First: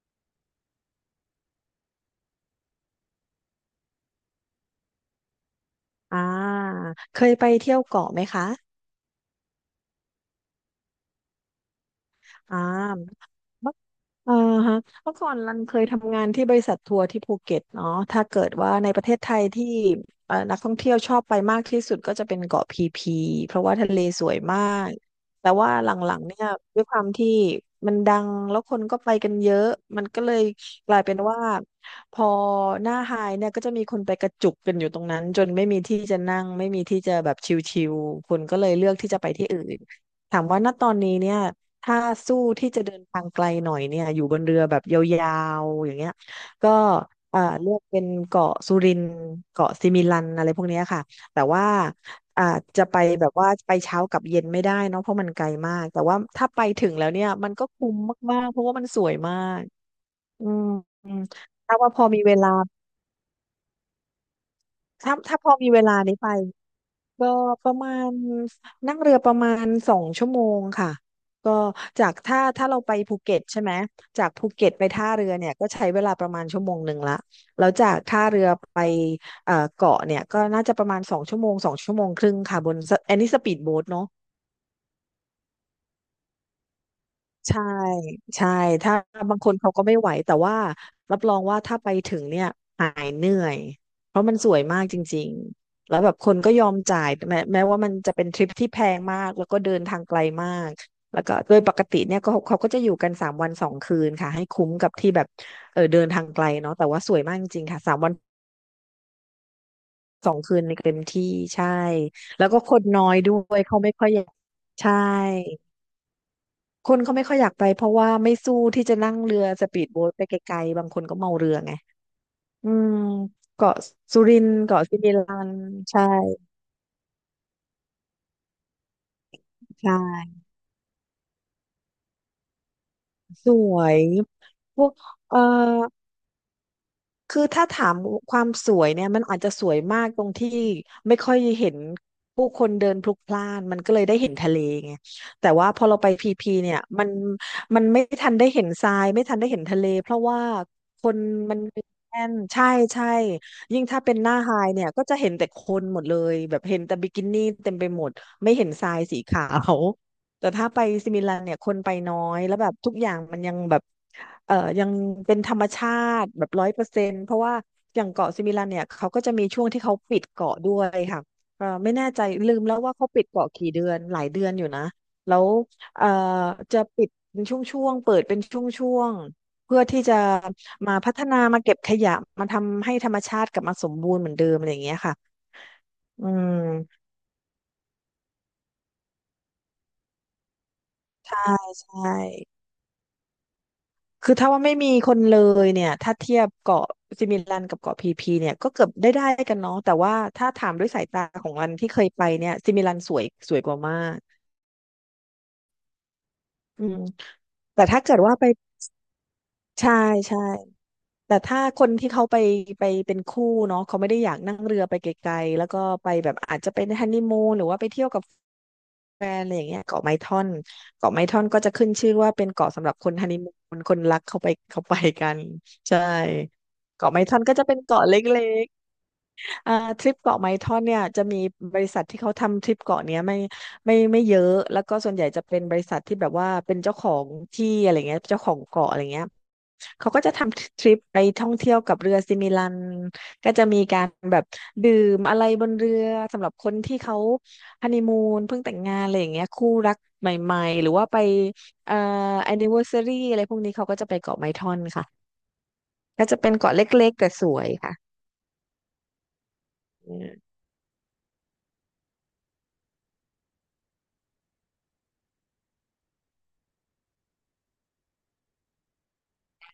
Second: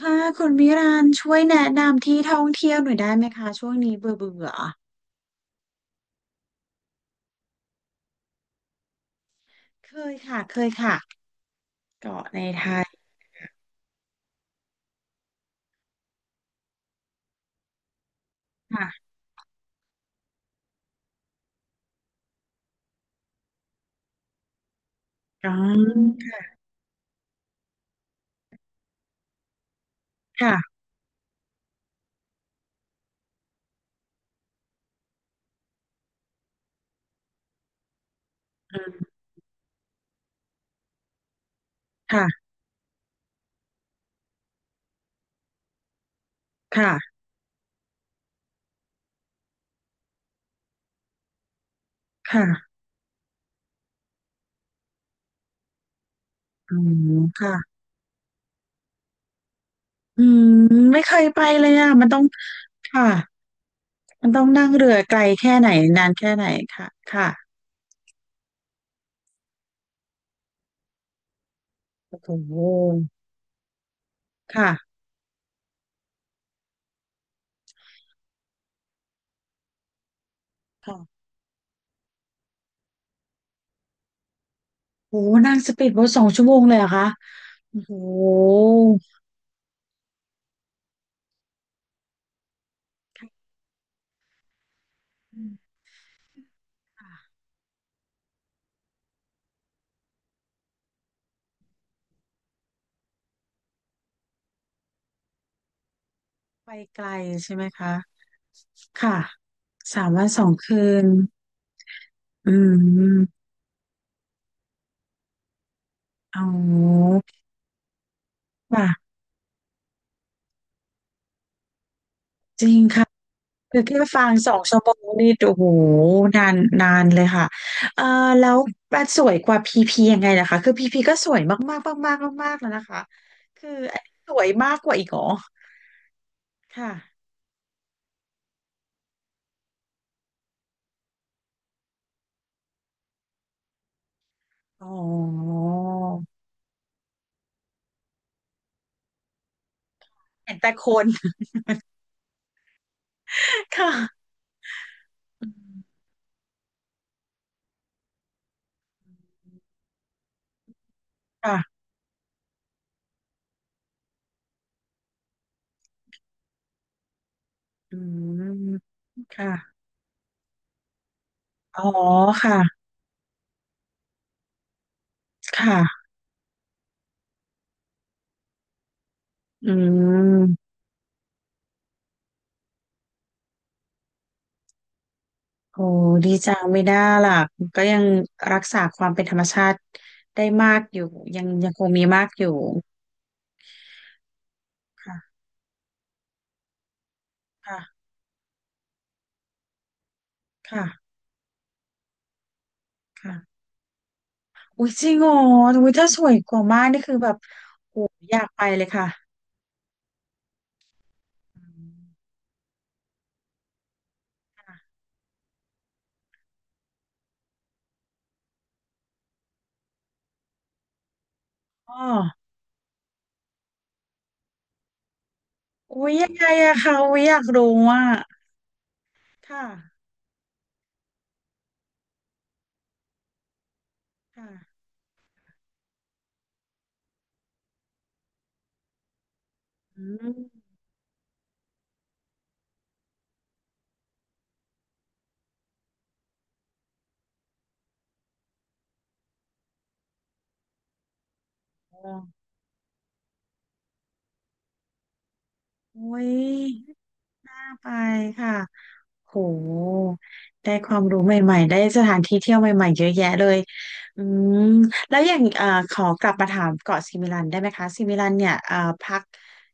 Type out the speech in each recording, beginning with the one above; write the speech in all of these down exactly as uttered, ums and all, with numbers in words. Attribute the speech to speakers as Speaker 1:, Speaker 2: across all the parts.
Speaker 1: ค่ะคุณมิรานช่วยแนะนำที่ท่องเที่ยวหน่อยได้ไหมคะช่วงนี้เบื่อเบื่อ
Speaker 2: อ่าเคยไปเที่ยวเกาะไหมคะ
Speaker 1: เคยค่ะเคยค่ะเกาะใน
Speaker 2: อ่
Speaker 1: ไทย
Speaker 2: าเอ่าฮะเมื่อก่อนรันเคยทำงานที่บริษัททัวร์ที่ภูเก็ตเนาะถ้าเกิดว่าในป
Speaker 1: ค่ะ
Speaker 2: ระเทศไทยที่เอ่อนักท่องเที่ยวชอบไปมากที่สุดก็จะเป็นเกาะพีพีเพราะว่าทะเลสวยมากแต่
Speaker 1: อ๋อ
Speaker 2: ว่าหลังๆเนี่ยด้วยความที่มันดังแล้วคนก็ไปกันเยอะมันก็เลย
Speaker 1: ค่ะ
Speaker 2: กลายเป็นว่าพอหน้าไฮเนี่ยก็จะมีคนไปกระจุกกันอยู่ตรงนั้นจนไม่มีที่จะนั่งไม่มีที่จะแบบชิลๆคนก็เลย
Speaker 1: อื
Speaker 2: เลือกที่
Speaker 1: ม
Speaker 2: จะไปที่อื่นถามว่าณตอนนี้เนี่ย ถ้าสู้
Speaker 1: ค่ะ
Speaker 2: ที่จะเดินทางไกลหน่อยเนี่ยอยู่บนเรือแบบยาวๆอย่างเงี้ยก็
Speaker 1: ค่ะ
Speaker 2: อ่าเลือกเป็นเกาะสุรินทร์เกาะซิมิลันอะไรพวกเนี้ยค่ะแต่ว่าอ่า
Speaker 1: ค่ะ
Speaker 2: จะไปแบบว่าไปเช้ากลับเย็นไม่ได้เนาะเพราะมันไกลมากแต่ว่าถ้าไป
Speaker 1: อื
Speaker 2: ถึงแล้ว
Speaker 1: ม
Speaker 2: เนี่ยมัน
Speaker 1: ค่ะ
Speaker 2: ก็คุ้มมากๆเพราะว่ามันสวยมาก
Speaker 1: อื
Speaker 2: อื
Speaker 1: ม
Speaker 2: ม
Speaker 1: ไม่
Speaker 2: อื
Speaker 1: เค
Speaker 2: ม
Speaker 1: ยไปเลย
Speaker 2: ถ้า
Speaker 1: อ่ะ
Speaker 2: ว่าพ
Speaker 1: มั
Speaker 2: อ
Speaker 1: นต้อ
Speaker 2: มี
Speaker 1: ง
Speaker 2: เวลา
Speaker 1: ค่ะมันต้องนั่งเรือ
Speaker 2: ถ้า
Speaker 1: ไกล
Speaker 2: ถ้าพอ
Speaker 1: แค่ไหน
Speaker 2: มีเวลา
Speaker 1: นาน
Speaker 2: นี้ไป
Speaker 1: แค่ไหนค่ะ
Speaker 2: ก็
Speaker 1: ค่ะ
Speaker 2: ประมาณนั่งเรือประมาณสองชั่วโมงค่ะก็จาก
Speaker 1: โอ้
Speaker 2: ถ้า
Speaker 1: โห
Speaker 2: ถ้าเราไปภูเก็ตใช่ไหมจากภูเก็ตไป
Speaker 1: ค่ะ
Speaker 2: ท่าเรือเนี่ยก็ใช้เวลาประมาณชั่วโมงหนึ่งละแล้วจากท่าเรือไปเอ่อเกาะเนี่ยก็น่าจะประมาณสอง
Speaker 1: ค่ะ
Speaker 2: ชั่วโมงสองชั่วโมงครึ่งค่ะบนสอันนี้สปีดโบ๊ทเนาะ
Speaker 1: โอ้โหนั่งสปีดโบ๊ทสองชั่วโมงเลยเหรอคะ
Speaker 2: ใช่
Speaker 1: โอ้โห
Speaker 2: ใช่ถ้าบางคนเขาก็ไม่ไหวแต่ว่ารับรองว่าถ้าไปถึงเนี่ยหายเหนื่
Speaker 1: ค
Speaker 2: อยเพราะมันสวยมากจริงๆแล้วแบบคนก็ยอมจ่าย
Speaker 1: ่ะ
Speaker 2: แม้แม้ว่ามันจะเป็นทริปที่แพงมากแล้วก็เดินทางไกลมากแล้วก็โดยปกติเนี่ยก็เขาก็จะอยู่กันสามวันสองคืนค่ะให้คุ้มกับที่แบบเออเดินทางไกล
Speaker 1: ไป
Speaker 2: เนาะแต่
Speaker 1: ไก
Speaker 2: ว่า
Speaker 1: ล
Speaker 2: สวยมากจ
Speaker 1: ใช่ไห
Speaker 2: ริ
Speaker 1: ม
Speaker 2: งๆค่ะ
Speaker 1: คะ
Speaker 2: สามวัน
Speaker 1: ค่ะสามวั
Speaker 2: ส
Speaker 1: น
Speaker 2: อง
Speaker 1: สอง
Speaker 2: คืนใน
Speaker 1: คื
Speaker 2: เต็ม
Speaker 1: น
Speaker 2: ที่ใช่แล้
Speaker 1: อื
Speaker 2: วก็คนน้อยด้
Speaker 1: ม
Speaker 2: วยเขาไม่ค่อยอยากใช่
Speaker 1: เอ
Speaker 2: คนเขา
Speaker 1: า
Speaker 2: ไม่ค่อยอยากไปเพราะว่าไม่สู้ที่
Speaker 1: ว่ะ
Speaker 2: จะนั่งเรือสปีดโบ๊ทไปไกลๆบางคนก็เมาเรือไง
Speaker 1: จ
Speaker 2: อื
Speaker 1: ริง
Speaker 2: ม
Speaker 1: ค่ะ
Speaker 2: เกาะ
Speaker 1: คือแค่
Speaker 2: สุ
Speaker 1: ฟัง
Speaker 2: รินท
Speaker 1: สอ
Speaker 2: ร์
Speaker 1: งชั่
Speaker 2: เกาะ
Speaker 1: วโม
Speaker 2: สิ
Speaker 1: ง
Speaker 2: มิ
Speaker 1: นี่
Speaker 2: ลัน
Speaker 1: โอ้โห
Speaker 2: ใช่
Speaker 1: นานนานเลยค่ะเอ่อแล้วมันสวยกว่าพี
Speaker 2: ใช
Speaker 1: พียังไง
Speaker 2: ่
Speaker 1: นะคะคือพีพีก็สวยมากมากมากมากมากๆแล้วนะคะ
Speaker 2: ส
Speaker 1: คือ
Speaker 2: ว
Speaker 1: อั
Speaker 2: ย
Speaker 1: นนี้สวยมาก
Speaker 2: พ
Speaker 1: ก
Speaker 2: วก
Speaker 1: ว่าอีกเหรอ
Speaker 2: เอ่อ
Speaker 1: ค่ะ
Speaker 2: คือถ้าถามความสวยเนี่ยมันอาจจะสวยมากตรงที่ไม่ค่อยเห็นผู้คนเดินพลุกพล่านมันก็เลยได้เห็นทะเล
Speaker 1: อ๋
Speaker 2: ไง
Speaker 1: อ
Speaker 2: แต่ว่าพอเราไปพีพีเนี่ยมันมันไม่ทันได้เห็นทรายไม่ทันได้เห็นทะเลเพราะว่า
Speaker 1: เห็นแต่ค
Speaker 2: ค
Speaker 1: น
Speaker 2: นมันแน่นใช่ใช่ ยิ่งถ้าเป็น
Speaker 1: ค่ะ
Speaker 2: หน้าไฮเนี่ยก็จะเห็นแต่
Speaker 1: อื
Speaker 2: คนหม
Speaker 1: ม
Speaker 2: ดเลยแบบเห็นแต่บิกินี่เต็มไปหมดาแต่ถ้าไปซิมิลันเนี่
Speaker 1: ค่ะ
Speaker 2: ยคนไปน้อยแล้วแบบทุกอย่างมันยังแบบเอ่อยังเป็นธรรมชาติแบบร้อยเปอร์เซ็นต์เพราะว่า
Speaker 1: อื
Speaker 2: อย่างเกาะ
Speaker 1: ม
Speaker 2: ซิมิลันเนี่ยเขาก็จะมีช่วง
Speaker 1: ค่ะ
Speaker 2: ที่เขาปิดเกาะด้วยค่ะเอ่อ
Speaker 1: อ๋อ
Speaker 2: ไม่แน่ใจลืมแล้ว
Speaker 1: ค่ะ
Speaker 2: ว่าเขาปิดเกาะกี่เดือนหลายเดือนอยู่นะแล้ว
Speaker 1: ค่ะ
Speaker 2: เอ่อจะปิดเป็นช่วงๆเปิดเป็นช่วงๆ
Speaker 1: อื
Speaker 2: เพื่อที่จะ
Speaker 1: ม
Speaker 2: มาพัฒนามาเก็บขยะมาทำให้ธรรมชาติกลับมาสมบูรณ์เหมือนเดิมอะไรอย่างเงี้ยค่ะ
Speaker 1: โอ้
Speaker 2: อื
Speaker 1: ดีจังไม่น่า
Speaker 2: ม
Speaker 1: ล่ะก็ยังรักษาความเป็นธรรมชาติได้มากอยู่ยั
Speaker 2: ใช่
Speaker 1: งยังคง
Speaker 2: ใช่
Speaker 1: มีมากอยู่
Speaker 2: คือถ้าว่าไม่มีคน
Speaker 1: ค่ะ
Speaker 2: เลยเนี่ยถ้าเทียบเกาะซิมิลันกับเกาะ
Speaker 1: ค่ะ
Speaker 2: พีพีเนี่ยก็เกือบได้ได้กันเนาะแต่ว่าถ้าถาม
Speaker 1: ค่ะ
Speaker 2: ด้วยสายตาของรันที่เคยไปเนี่ยซิมิลันสวย
Speaker 1: ค่ะ
Speaker 2: สวยกว่ามาก
Speaker 1: อุ้ยจริงเหรออุ้ยถ้าสวยกว่ามา
Speaker 2: อื
Speaker 1: กนี่
Speaker 2: ม
Speaker 1: คือแบบ
Speaker 2: แต่
Speaker 1: โอ้
Speaker 2: ถ้าเกิด
Speaker 1: อ
Speaker 2: ว่า
Speaker 1: ยา
Speaker 2: ไป
Speaker 1: กไปเลยค่ะ
Speaker 2: ใช่ใช่แต่ถ้า
Speaker 1: อื
Speaker 2: คนที่เขา
Speaker 1: ม
Speaker 2: ไปไปเป็นคู่เนาะเขาไม่ได้อยากนั่งเรือ
Speaker 1: ค่ะ
Speaker 2: ไปไกลๆแล้วก็ไปแบบอาจจะเป็นฮันนีมูนหรือว่าไปเที่ยวกับ แฟนอะไรอย่างเงี้ยเกาะไม้ท่อนเกาะไม้ท่อนก็จะขึ้น
Speaker 1: อ๋อ
Speaker 2: ชื่อว่าเป็นเกาะสำหรับคนฮันนีมูนคนรักเข้าไปเขาไปกันใช่
Speaker 1: อุ้ยยังไงอะคะ
Speaker 2: เกาะ
Speaker 1: อุ้ย
Speaker 2: ไม้
Speaker 1: อ
Speaker 2: ท่อ
Speaker 1: ยา
Speaker 2: น
Speaker 1: ก
Speaker 2: ก็จะ
Speaker 1: รู้
Speaker 2: เป็น
Speaker 1: อะ
Speaker 2: เกาะเล็ก
Speaker 1: ค่ะ
Speaker 2: อ่าทริปเกาะไม้ท่อนเนี่ยจะมีบริษัทที่เขาทำทริปเกาะเนี้ยไม่ไม่ไม่เย
Speaker 1: ค่ะ
Speaker 2: อะแล้วก็ส่วนใหญ่จะเป็นบริษัทที่แบบว่าเป็นเจ้าของที่อะไรเงี้ยเจ้าของเกาะอะไรเงี้ย
Speaker 1: อื
Speaker 2: เขาก็จะท
Speaker 1: ม
Speaker 2: ำทริปไปท่องเที่ยวกับเรือซิมิลันก็จะมีการแบบดื่มอะไรบนเรือสำหรับคนที่เขาฮันนีมูนเพิ่งแต่งงานอะไรอย่างเงี้ยคู่รักใหม่ๆหรือว่าไปเอ่อ
Speaker 1: โอ้
Speaker 2: แอนนิเวอร์ซารีอะไรพวกนี้เขาก็จะไปเกาะไม้ท่อนค่ะ
Speaker 1: อุ้
Speaker 2: ก็
Speaker 1: ย
Speaker 2: จะเป็นเกาะเล็กๆแต่ส
Speaker 1: น่า
Speaker 2: วย
Speaker 1: ไป
Speaker 2: ค่ะ
Speaker 1: ค่ะ โห
Speaker 2: อืม
Speaker 1: ได้ความรู้ใหม่ๆได้สถานที่เที่ยวใหม่ๆเยอะแยะเลยอืมแล้วอย่างเอ่อขอกลับมาถามเกาะซิมิลันได้ไหมคะซิมิลันเนี่ยเอ่อพัก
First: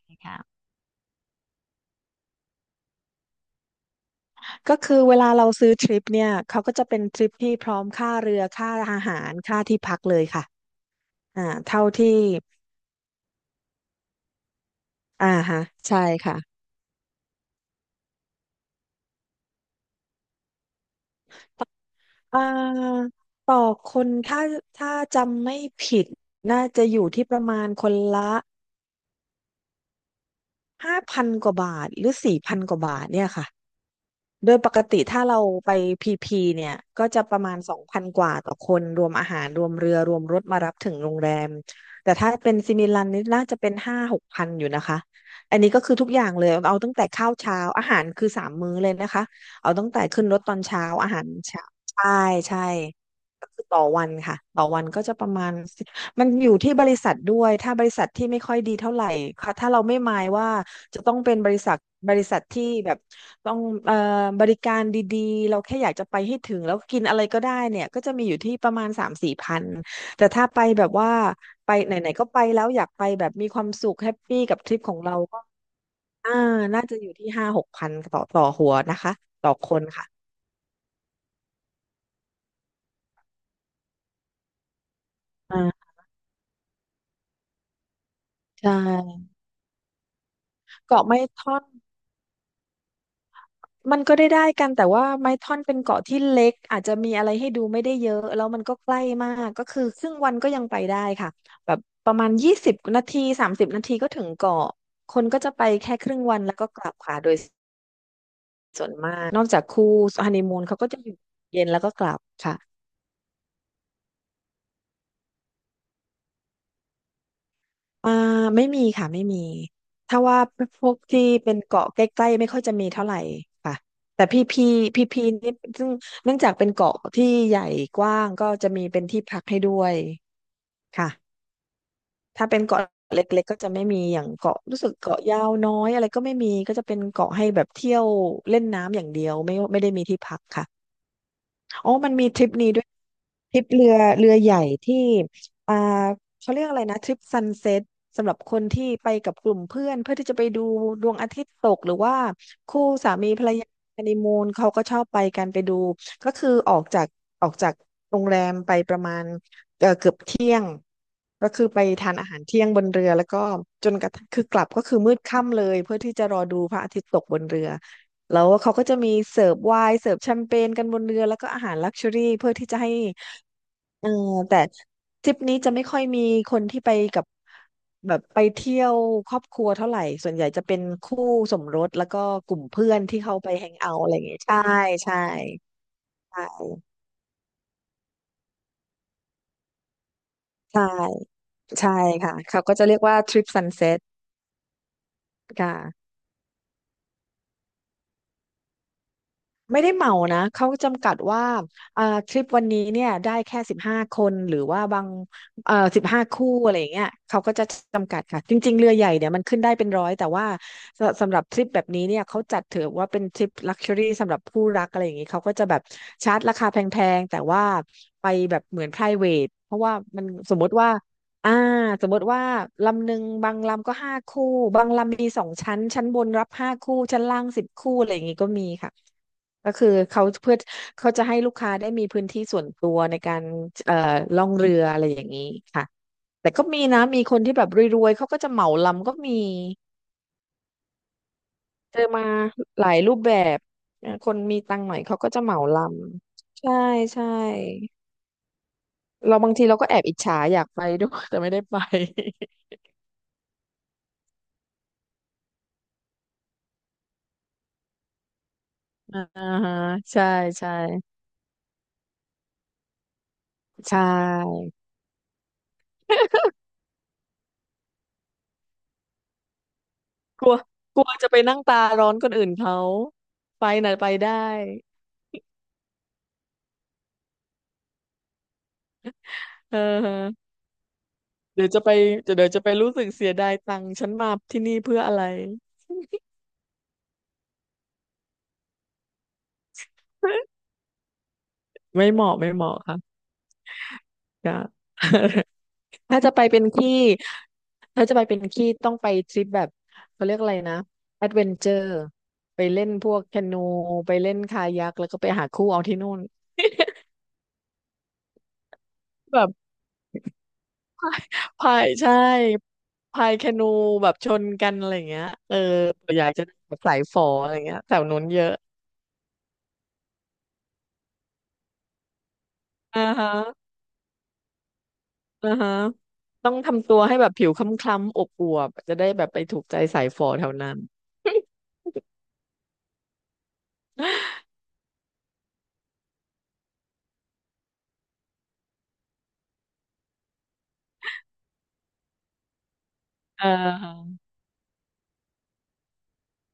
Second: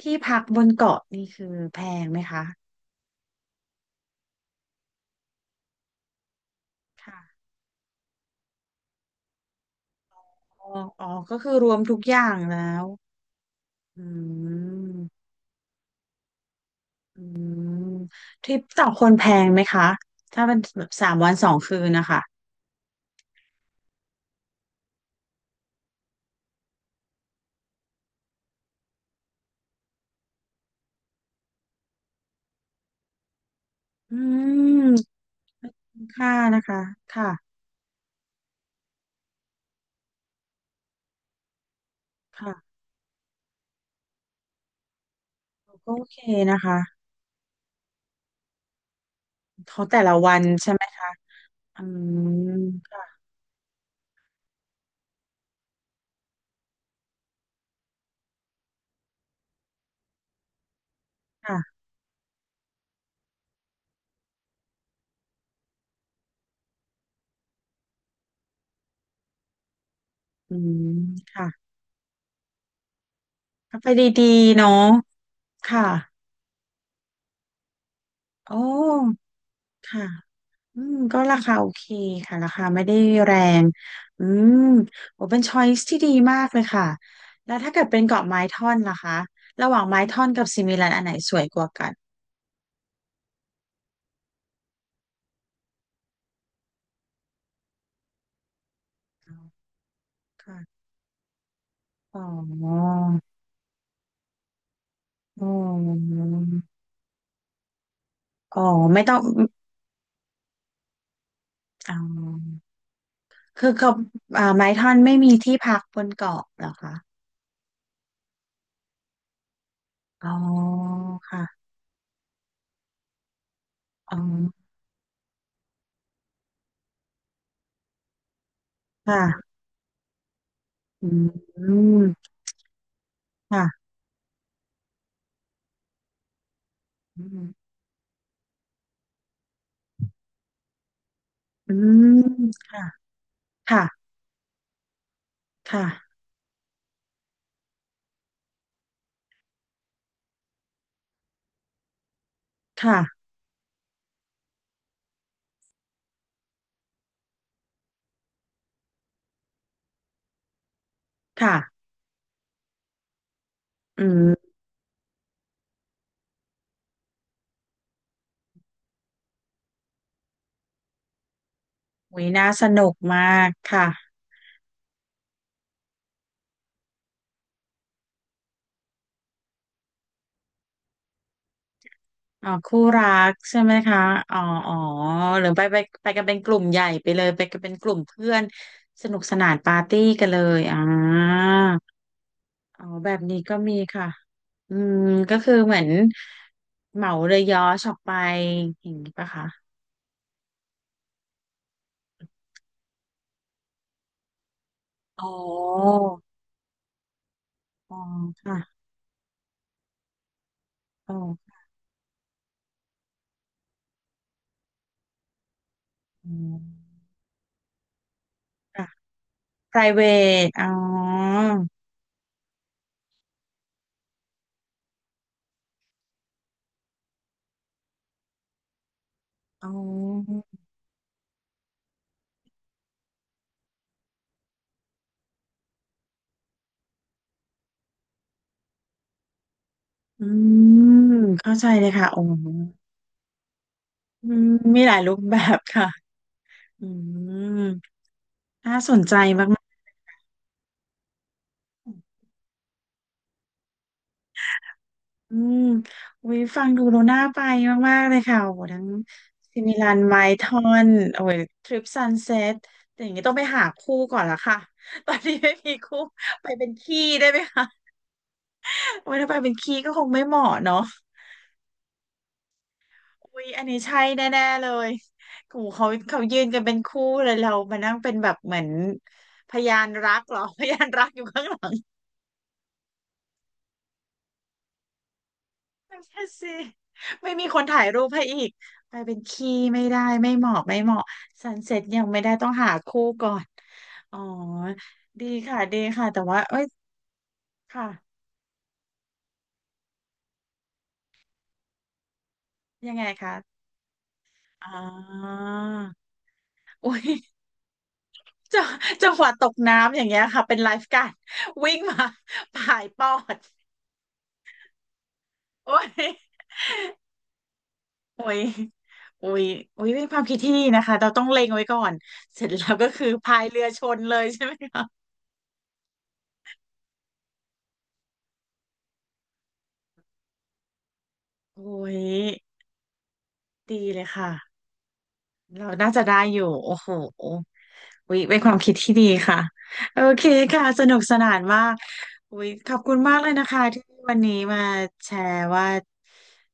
Speaker 1: ที่พักบนเกาะนี่คือแพงไหมคะ
Speaker 2: ก็คือเวลาเราซื้อทริปเนี่ย เขาก็จะเป็นทริป
Speaker 1: ค่ะ
Speaker 2: ที่พร้อมค่าเรือค่าอาหารค่าที่พักเลยค่ะ
Speaker 1: อ๋ออ๋อก็
Speaker 2: อ่า
Speaker 1: คือรวม
Speaker 2: เท่า
Speaker 1: ทุกอ
Speaker 2: ที่
Speaker 1: ย่างแล้วอืม
Speaker 2: อ่าฮะใช่ค่ะ
Speaker 1: อืมทริปต่อคนแพงไหมคะ ถ้าเป็นแบบสามวันสองคืนนะคะ
Speaker 2: อ่าต่อคนถ้าถ้าจำไม่ผิด น่าจะอยู่ที่ประมาณคนละห้าพันกว่าบาทหรือสี่พันกว่าบาทเนี่ยค่ะ
Speaker 1: อื
Speaker 2: โดยปก
Speaker 1: ม
Speaker 2: ติถ้าเราไป
Speaker 1: คุ้ม
Speaker 2: พี
Speaker 1: ค่า
Speaker 2: พี
Speaker 1: นะ
Speaker 2: เนี่ย
Speaker 1: คะ
Speaker 2: ก็จะ
Speaker 1: ค่ะ
Speaker 2: ประมาณสองพันกว่าต่อคนรวมอาหารรวมเรือรวมรถมารับถึงโรงแรมแต่ถ้าเป็น
Speaker 1: ค่ะ
Speaker 2: ซิมิลันนี่น่าจะเป็นห้าหกพันอยู่นะคะอันนี้ก็
Speaker 1: ก็
Speaker 2: คือ
Speaker 1: โอ
Speaker 2: ทุก
Speaker 1: เค
Speaker 2: อย่างเลย
Speaker 1: นะ
Speaker 2: เอา
Speaker 1: คะ
Speaker 2: ตั้งแต่ข้าวเช้าอาหารคือสามมื้อเลยนะคะเอา
Speaker 1: เขา
Speaker 2: ตั้ง
Speaker 1: แต่
Speaker 2: แต่
Speaker 1: ละ
Speaker 2: ขึ้น
Speaker 1: วั
Speaker 2: รถ
Speaker 1: น
Speaker 2: ตอน
Speaker 1: ใช่ไห
Speaker 2: เช้า
Speaker 1: มคะ
Speaker 2: อาหารเช้า
Speaker 1: อื
Speaker 2: ใช่ใช่
Speaker 1: มค่ะ
Speaker 2: ก็คือต่อวันค่ะต่อวันก็จะประมาณ มันอยู่ที่บริษัทด้วยถ้าบริษัทที่ไม่ค่อยดีเท่าไหร่ค่ะถ้าเราไม่หมายว่าจะต้องเป็นบริษัท
Speaker 1: ค่ะ
Speaker 2: บริษัทที่แบบต้องเอ่อบริการดีๆเราแค่อยากจะไปให้ถึงแล้วกินอะไรก็ได้เนี่ยก็จะมีอยู่ที่ประมาณสามสี่พันแต่ถ้า
Speaker 1: อื
Speaker 2: ไปแบ
Speaker 1: ม
Speaker 2: บว่า
Speaker 1: ค่ะ
Speaker 2: ไปไหนๆก็ไปแล้วอยากไปแบบมีความ
Speaker 1: ก็ไป
Speaker 2: สุขแฮป
Speaker 1: ดี
Speaker 2: ปี้กั
Speaker 1: ๆ
Speaker 2: บทริ
Speaker 1: เนาะ
Speaker 2: ปของเราก็
Speaker 1: ค่ะ
Speaker 2: อ่าน่าจะอยู่ที่ห้าหกพันต่อต่อ
Speaker 1: โอ้
Speaker 2: หัวนะคะต่อคน
Speaker 1: ค่ะ
Speaker 2: ค่ะ
Speaker 1: อืมก็ราคาโอเคค่ะราคาไม่ได้แรง อืมโอ้เป็นช้อยส์
Speaker 2: อ่า
Speaker 1: ที่ดีมากเลยค่ะ แล้วถ้าเกิดเป็นเกาะไม้
Speaker 2: ใช
Speaker 1: ท่อนล่ะคะ
Speaker 2: ่
Speaker 1: ระหว่างไม้ท่อนกับซิมิลันอั
Speaker 2: เกาะ
Speaker 1: นไหน
Speaker 2: ไม่
Speaker 1: สวย
Speaker 2: ท่
Speaker 1: ก
Speaker 2: อน
Speaker 1: ว่ากัน
Speaker 2: มันก็ได้ได้กันแต่ว่าไม้ท่อนเป็นเกาะที่เล็กอาจจะมีอะไรให้ดูไม่ได้เยอะแล้วมันก็ใกล้มากก็คือครึ่งวันก็ยังไป
Speaker 1: ค่ะ
Speaker 2: ได้ค่ะแบบประ
Speaker 1: อ๋
Speaker 2: มาณยี่สิบ
Speaker 1: อ
Speaker 2: นาทีสามสิบนาทีก็ถึงเกาะคนก็
Speaker 1: อ๋
Speaker 2: จะ
Speaker 1: อ
Speaker 2: ไปแค่ครึ่งวันแล้วก็กลับค่ะโดย
Speaker 1: อ๋อ
Speaker 2: ส่วน
Speaker 1: ไม่
Speaker 2: มา
Speaker 1: ต้อง
Speaker 2: กนอกจากคู่ฮันนีมูนเขาก็จะอยู่เย็นแล้วก็
Speaker 1: อ๋อ
Speaker 2: กลับค่ะ
Speaker 1: คือเขาอ่าไม้ท่อนไม่มีที่พักบนเกาะเหรอคะ
Speaker 2: อ่าไม่มีค่ะไม่มีถ้า
Speaker 1: อ๋อ
Speaker 2: ว่าพวกที่
Speaker 1: ค่ะ
Speaker 2: เป็นเกาะใกล้ๆไม่ค่อยจะมีเท่าไหร่ค่ะ
Speaker 1: อ๋อ
Speaker 2: แต่พี่พีพี่พีนี่ซึ่งเนื่องจากเป็นเกาะที่ใหญ่กว้างก็จะมีเป็นที่พัก
Speaker 1: ค่ะ
Speaker 2: ให้ด้วย
Speaker 1: อื
Speaker 2: ค่ะ
Speaker 1: ม
Speaker 2: ถ้าเป็นเกาะเล็กๆก็จะ
Speaker 1: ค่ะ
Speaker 2: ไม่มีอย่างเกาะรู้สึกเกาะยาวน้อยอะไรก็ไม่มีก็จะเป็น
Speaker 1: อื
Speaker 2: เกาะให้แบบ
Speaker 1: ม
Speaker 2: เที่ยวเล่นน้ำอย่างเดียวไม่ไม่ได้มีที่พักค่ะ
Speaker 1: อื
Speaker 2: อ๋อมัน
Speaker 1: ม
Speaker 2: มีทริปนี้ด้
Speaker 1: ค่ะ
Speaker 2: วยทริป
Speaker 1: ค่ะ
Speaker 2: เรือเรือใหญ่ที่อ่า
Speaker 1: ค่ะ
Speaker 2: เขาเรียกอะไรนะทริปซันเซ็ตสำหรับคนที่ไปกับกลุ่มเพื่อนเพื่อที่จะไปดูดวงอาทิตย์ตกหรือว่าคู่สา
Speaker 1: ค่ะ
Speaker 2: มีภรรยาฮันนีมูนเขาก็ชอบไปกันไปดูก็คือออกจากออกจากโรงแรมไปประมาณเอ่อเกือบเที่ยงก็คือไป
Speaker 1: ค่ะ
Speaker 2: ทานอาหารเที่ยงบนเรือแล้วก็จน
Speaker 1: อื
Speaker 2: กระทั่งคือ
Speaker 1: ม
Speaker 2: กลับก็คือมืดค่ำเลยเพื่อที่จะรอดูพระอาทิตย์ตกบนเรือ แล้วเขาก็จะมีเสิร์ฟไวน์เสิร์ฟแชมเปญกันบนเรือแล้วก็อาหารลักชัว
Speaker 1: หุ
Speaker 2: รี่
Speaker 1: ยน่า
Speaker 2: เพื่อ
Speaker 1: ส
Speaker 2: ที่จะ
Speaker 1: นุ
Speaker 2: ให้
Speaker 1: กมากค่ะ
Speaker 2: เออแต่ทริปนี้จะไม่ค่อยมีคนที่ไปกับแบบไปเที่ยวครอบครัวเท่าไหร่ส่วนใหญ่จะเป็นคู่สมรสแล้วก็
Speaker 1: อ๋อ
Speaker 2: กลุ่ม
Speaker 1: คู่
Speaker 2: เพื่อน
Speaker 1: รั
Speaker 2: ที่
Speaker 1: ก
Speaker 2: เขาไป
Speaker 1: ใช่
Speaker 2: แฮ
Speaker 1: ไหม
Speaker 2: งเอา
Speaker 1: คะ
Speaker 2: ท์อะไรอย่าง
Speaker 1: อ๋อ
Speaker 2: เงี้ยใช่
Speaker 1: อ๋อ
Speaker 2: ใช่
Speaker 1: หรือไปไปไปกันเป็นกลุ่
Speaker 2: ใช่
Speaker 1: มใหญ่ไปเลยไปกันเป็นกลุ่มเพื่อนสนุกสนานปาร์ตี้กันเลยอ่า
Speaker 2: ใช่ใช่ค่ะเขาก็
Speaker 1: อ๋อ
Speaker 2: จะเรียก
Speaker 1: แบ
Speaker 2: ว่า
Speaker 1: บ
Speaker 2: ท
Speaker 1: นี้
Speaker 2: ริป
Speaker 1: ก็
Speaker 2: ซัน
Speaker 1: มี
Speaker 2: เซ็ต
Speaker 1: ค่ะ อืมก็คือเหมือน
Speaker 2: ค่ะ
Speaker 1: เหมาเรือยอชออกไปอย่างนี้ปะคะ
Speaker 2: ไม่ได้เหมานะ เขาจำกัดว่าอ่าทริปวันนี้เนี่ยได้แค่สิบห้าคนหรือว่าบาง
Speaker 1: อ๋อ
Speaker 2: เอ่อสิบห้าคู่อะไรอย่างเงี้ยเขาก็จะ
Speaker 1: อ๋อ
Speaker 2: จำกัดค่ะจ
Speaker 1: ค่ะ
Speaker 2: ริงๆเรือใหญ่เนี่ยมันขึ้นได้เป็นร้อยแต่ว่าส
Speaker 1: อ๋
Speaker 2: สำหรับ
Speaker 1: อ
Speaker 2: ทริปแบบนี้เนี่ยเขาจัดถือว่าเป็นทริปลักชัวรี่สำหรับผู้รักอะไรอย่างงี้เขาก็จะแบบ
Speaker 1: อื
Speaker 2: ชาร์จรา
Speaker 1: ม
Speaker 2: คาแพงๆแต่ว่าไปแบบเหมื
Speaker 1: ค่ะ
Speaker 2: อน private เพราะว่ามัน
Speaker 1: private
Speaker 2: สม
Speaker 1: อ๋
Speaker 2: มติว่า
Speaker 1: อ
Speaker 2: อ่าสมมติว่าลำหนึ่งบางลำก็ห้าคู่บางลำมีสองชั้นชั้นบนรับห้าคู่ชั้นล่างสิบคู่อะไรอย่างงี้ก็มีค่ะ
Speaker 1: อ๋
Speaker 2: ก็
Speaker 1: อ
Speaker 2: คือเขาเพื่อเขาจะให้ลูกค้าได้มีพื้นที่ส่วนตัวในการเอ่อล่องเรืออะไรอย่างนี้ค่ะแต่ก็มีนะมีคนที่แบบรวยๆเขาก็จะเหมาลำก็มี
Speaker 1: อืมเข้าใจเลย
Speaker 2: เจอ
Speaker 1: ค่ะอ๋อ
Speaker 2: มาหลายรูปแบบเอ่อ
Speaker 1: อื
Speaker 2: คน
Speaker 1: ม
Speaker 2: มีตั
Speaker 1: มี
Speaker 2: งค์
Speaker 1: ห
Speaker 2: หน่
Speaker 1: ลา
Speaker 2: อ
Speaker 1: ย
Speaker 2: ย
Speaker 1: รู
Speaker 2: เขา
Speaker 1: ป
Speaker 2: ก็
Speaker 1: แบ
Speaker 2: จะเห
Speaker 1: บ
Speaker 2: มาล
Speaker 1: ค่ะ
Speaker 2: ำใช่
Speaker 1: อื
Speaker 2: ใช่
Speaker 1: มน่าสนใจ
Speaker 2: เรา
Speaker 1: มาก
Speaker 2: บางทีเราก็แอบอิจฉาอยากไปด้วยแต่ไม่ได้ไป
Speaker 1: ๆอืมวิฟังดูโลน่าไปมากๆเลยค่ะโอ้โหทั้ง
Speaker 2: อ่า
Speaker 1: ซิมิ
Speaker 2: ฮะ
Speaker 1: ลันไม
Speaker 2: ใช่
Speaker 1: ทอ
Speaker 2: ใช่
Speaker 1: นโอ้ยเซตแต่อย่างนี้ต้องไปหาคู่
Speaker 2: ใช่
Speaker 1: ก่อนละค่ะ ตอนนี้ไม่มีคู่ไปเป็นขี้ได้ไหมคะโอ้ยถ้าไปเป็นขี้ก็คงไม่เห
Speaker 2: กลั
Speaker 1: มาะ
Speaker 2: ว
Speaker 1: เนาะ
Speaker 2: กลัวจะไปนั่งตาร้อนคนอื่นเขา
Speaker 1: อุ๊ยอั
Speaker 2: ไป
Speaker 1: นนี้
Speaker 2: น่ะ
Speaker 1: ใช่
Speaker 2: ไปได้
Speaker 1: แน่ๆเลยกูเขาเขายืนกันเป็นคู่เลยเรามานั่งเป็นแบบเหมือนพยา
Speaker 2: เอ
Speaker 1: นรักเหรอ
Speaker 2: อ
Speaker 1: พยานรักอยู่ข้างหลั
Speaker 2: เดี๋ยว
Speaker 1: ง
Speaker 2: จะไปเดี๋ยวจะไปรู้สึกเสียดายตังค์ฉันมาที่นี่เพื่ออะไร
Speaker 1: ไม่ใช่สิไม่มีคนถ่ายรูปให้อีก ไปเป็นขี้ไม่ได้ไม่เหมาะ ไม่เหมาะซันเซ็ตยัง
Speaker 2: ไม่
Speaker 1: ไม่
Speaker 2: เห
Speaker 1: ได้
Speaker 2: มาะ
Speaker 1: ต้อ
Speaker 2: ไม่
Speaker 1: ง
Speaker 2: เห
Speaker 1: หา
Speaker 2: มาะค่ะ
Speaker 1: คู่ก่อน อ๋อ
Speaker 2: อย่
Speaker 1: ดีค่ะดีค่ะ
Speaker 2: ถ้า
Speaker 1: แต่
Speaker 2: จะ
Speaker 1: ว่า
Speaker 2: ไป
Speaker 1: เอ้
Speaker 2: เป็
Speaker 1: ย
Speaker 2: นขี้ถ้า
Speaker 1: ค่ะ
Speaker 2: จะไปเป็นขี้ต้องไปทริปแบบเขาเรียกอะไรนะแอดเวนเจอร์ไปเล่น
Speaker 1: ยังไง
Speaker 2: พวก
Speaker 1: คะ
Speaker 2: แคนูไปเล่นคา
Speaker 1: อ๋
Speaker 2: ยักแล้วก็ไป
Speaker 1: อ
Speaker 2: หาคู่เอาที่นู่น
Speaker 1: อุ้ย จังจังหวะต
Speaker 2: แบบ
Speaker 1: กน้ำอย่างเงี้ยค่ะเป็นไลฟ์การ์
Speaker 2: พา
Speaker 1: ด
Speaker 2: ย
Speaker 1: วิ่
Speaker 2: พา
Speaker 1: ง
Speaker 2: ย
Speaker 1: มา
Speaker 2: ใช่
Speaker 1: ผายปอ
Speaker 2: พาย
Speaker 1: ด
Speaker 2: แคนูแบบชนกันอะไรอย่างเงี้ยเออ
Speaker 1: โอ้ย
Speaker 2: อยากจะแสายฝออะไรเงี้ยแถวนู้
Speaker 1: โอ้
Speaker 2: น
Speaker 1: ย
Speaker 2: เยอะ
Speaker 1: โอ้ยโอ้ยเป็นความคิดที่ดีนะคะเราต้องเล็งไว้ก่อนเสร็จแล้วก็
Speaker 2: อ่า
Speaker 1: คือ
Speaker 2: ฮะ
Speaker 1: พายเรือชนเลยใช่ไหมคะ
Speaker 2: อ่าฮะต้องทำตัวให้แบบผิวคล้ำๆอบอวบจะได้แบบไปถูกใจสายฝอแถวนั้น
Speaker 1: โอ้ย ดีเลยค่ะเราน่าจะได้อยู่โอ้โหโอ้ยเป็นความคิดที่ดีค่ะโอเคค่ะสนุกสนานมากโอ้ยขอบคุณมากเลย
Speaker 2: เ
Speaker 1: นะคะที่
Speaker 2: ออ
Speaker 1: วันนี้มาแชร์ว่า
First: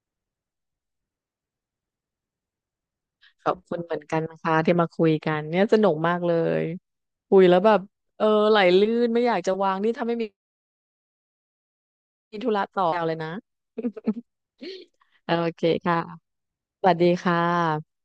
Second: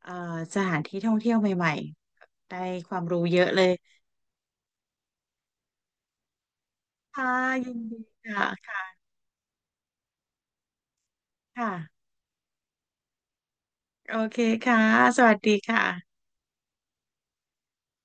Speaker 1: เอ่อสถานที่ท่องเที่ยวใหม่ๆได้ความรู้เย
Speaker 2: ข
Speaker 1: อะ
Speaker 2: อบ
Speaker 1: เลย
Speaker 2: คุณเหมือนกันนะคะที่มาคุยกันเนี่ยสนุกมากเลย
Speaker 1: ค่ะ
Speaker 2: คุยแล้วแบ
Speaker 1: ยิน
Speaker 2: บ
Speaker 1: ดี
Speaker 2: เอ
Speaker 1: ค
Speaker 2: อไหล
Speaker 1: ่ะ
Speaker 2: ลื่นไม่อยากจะวางนี่ถ้าไม่มี
Speaker 1: ค่ะ
Speaker 2: ธุระต่อเอาเลยนะ
Speaker 1: โอ เคค่ะส
Speaker 2: โอ
Speaker 1: วัสดี
Speaker 2: เค
Speaker 1: ค
Speaker 2: ค่ะ
Speaker 1: ่ะ
Speaker 2: สวัสดีค่ะ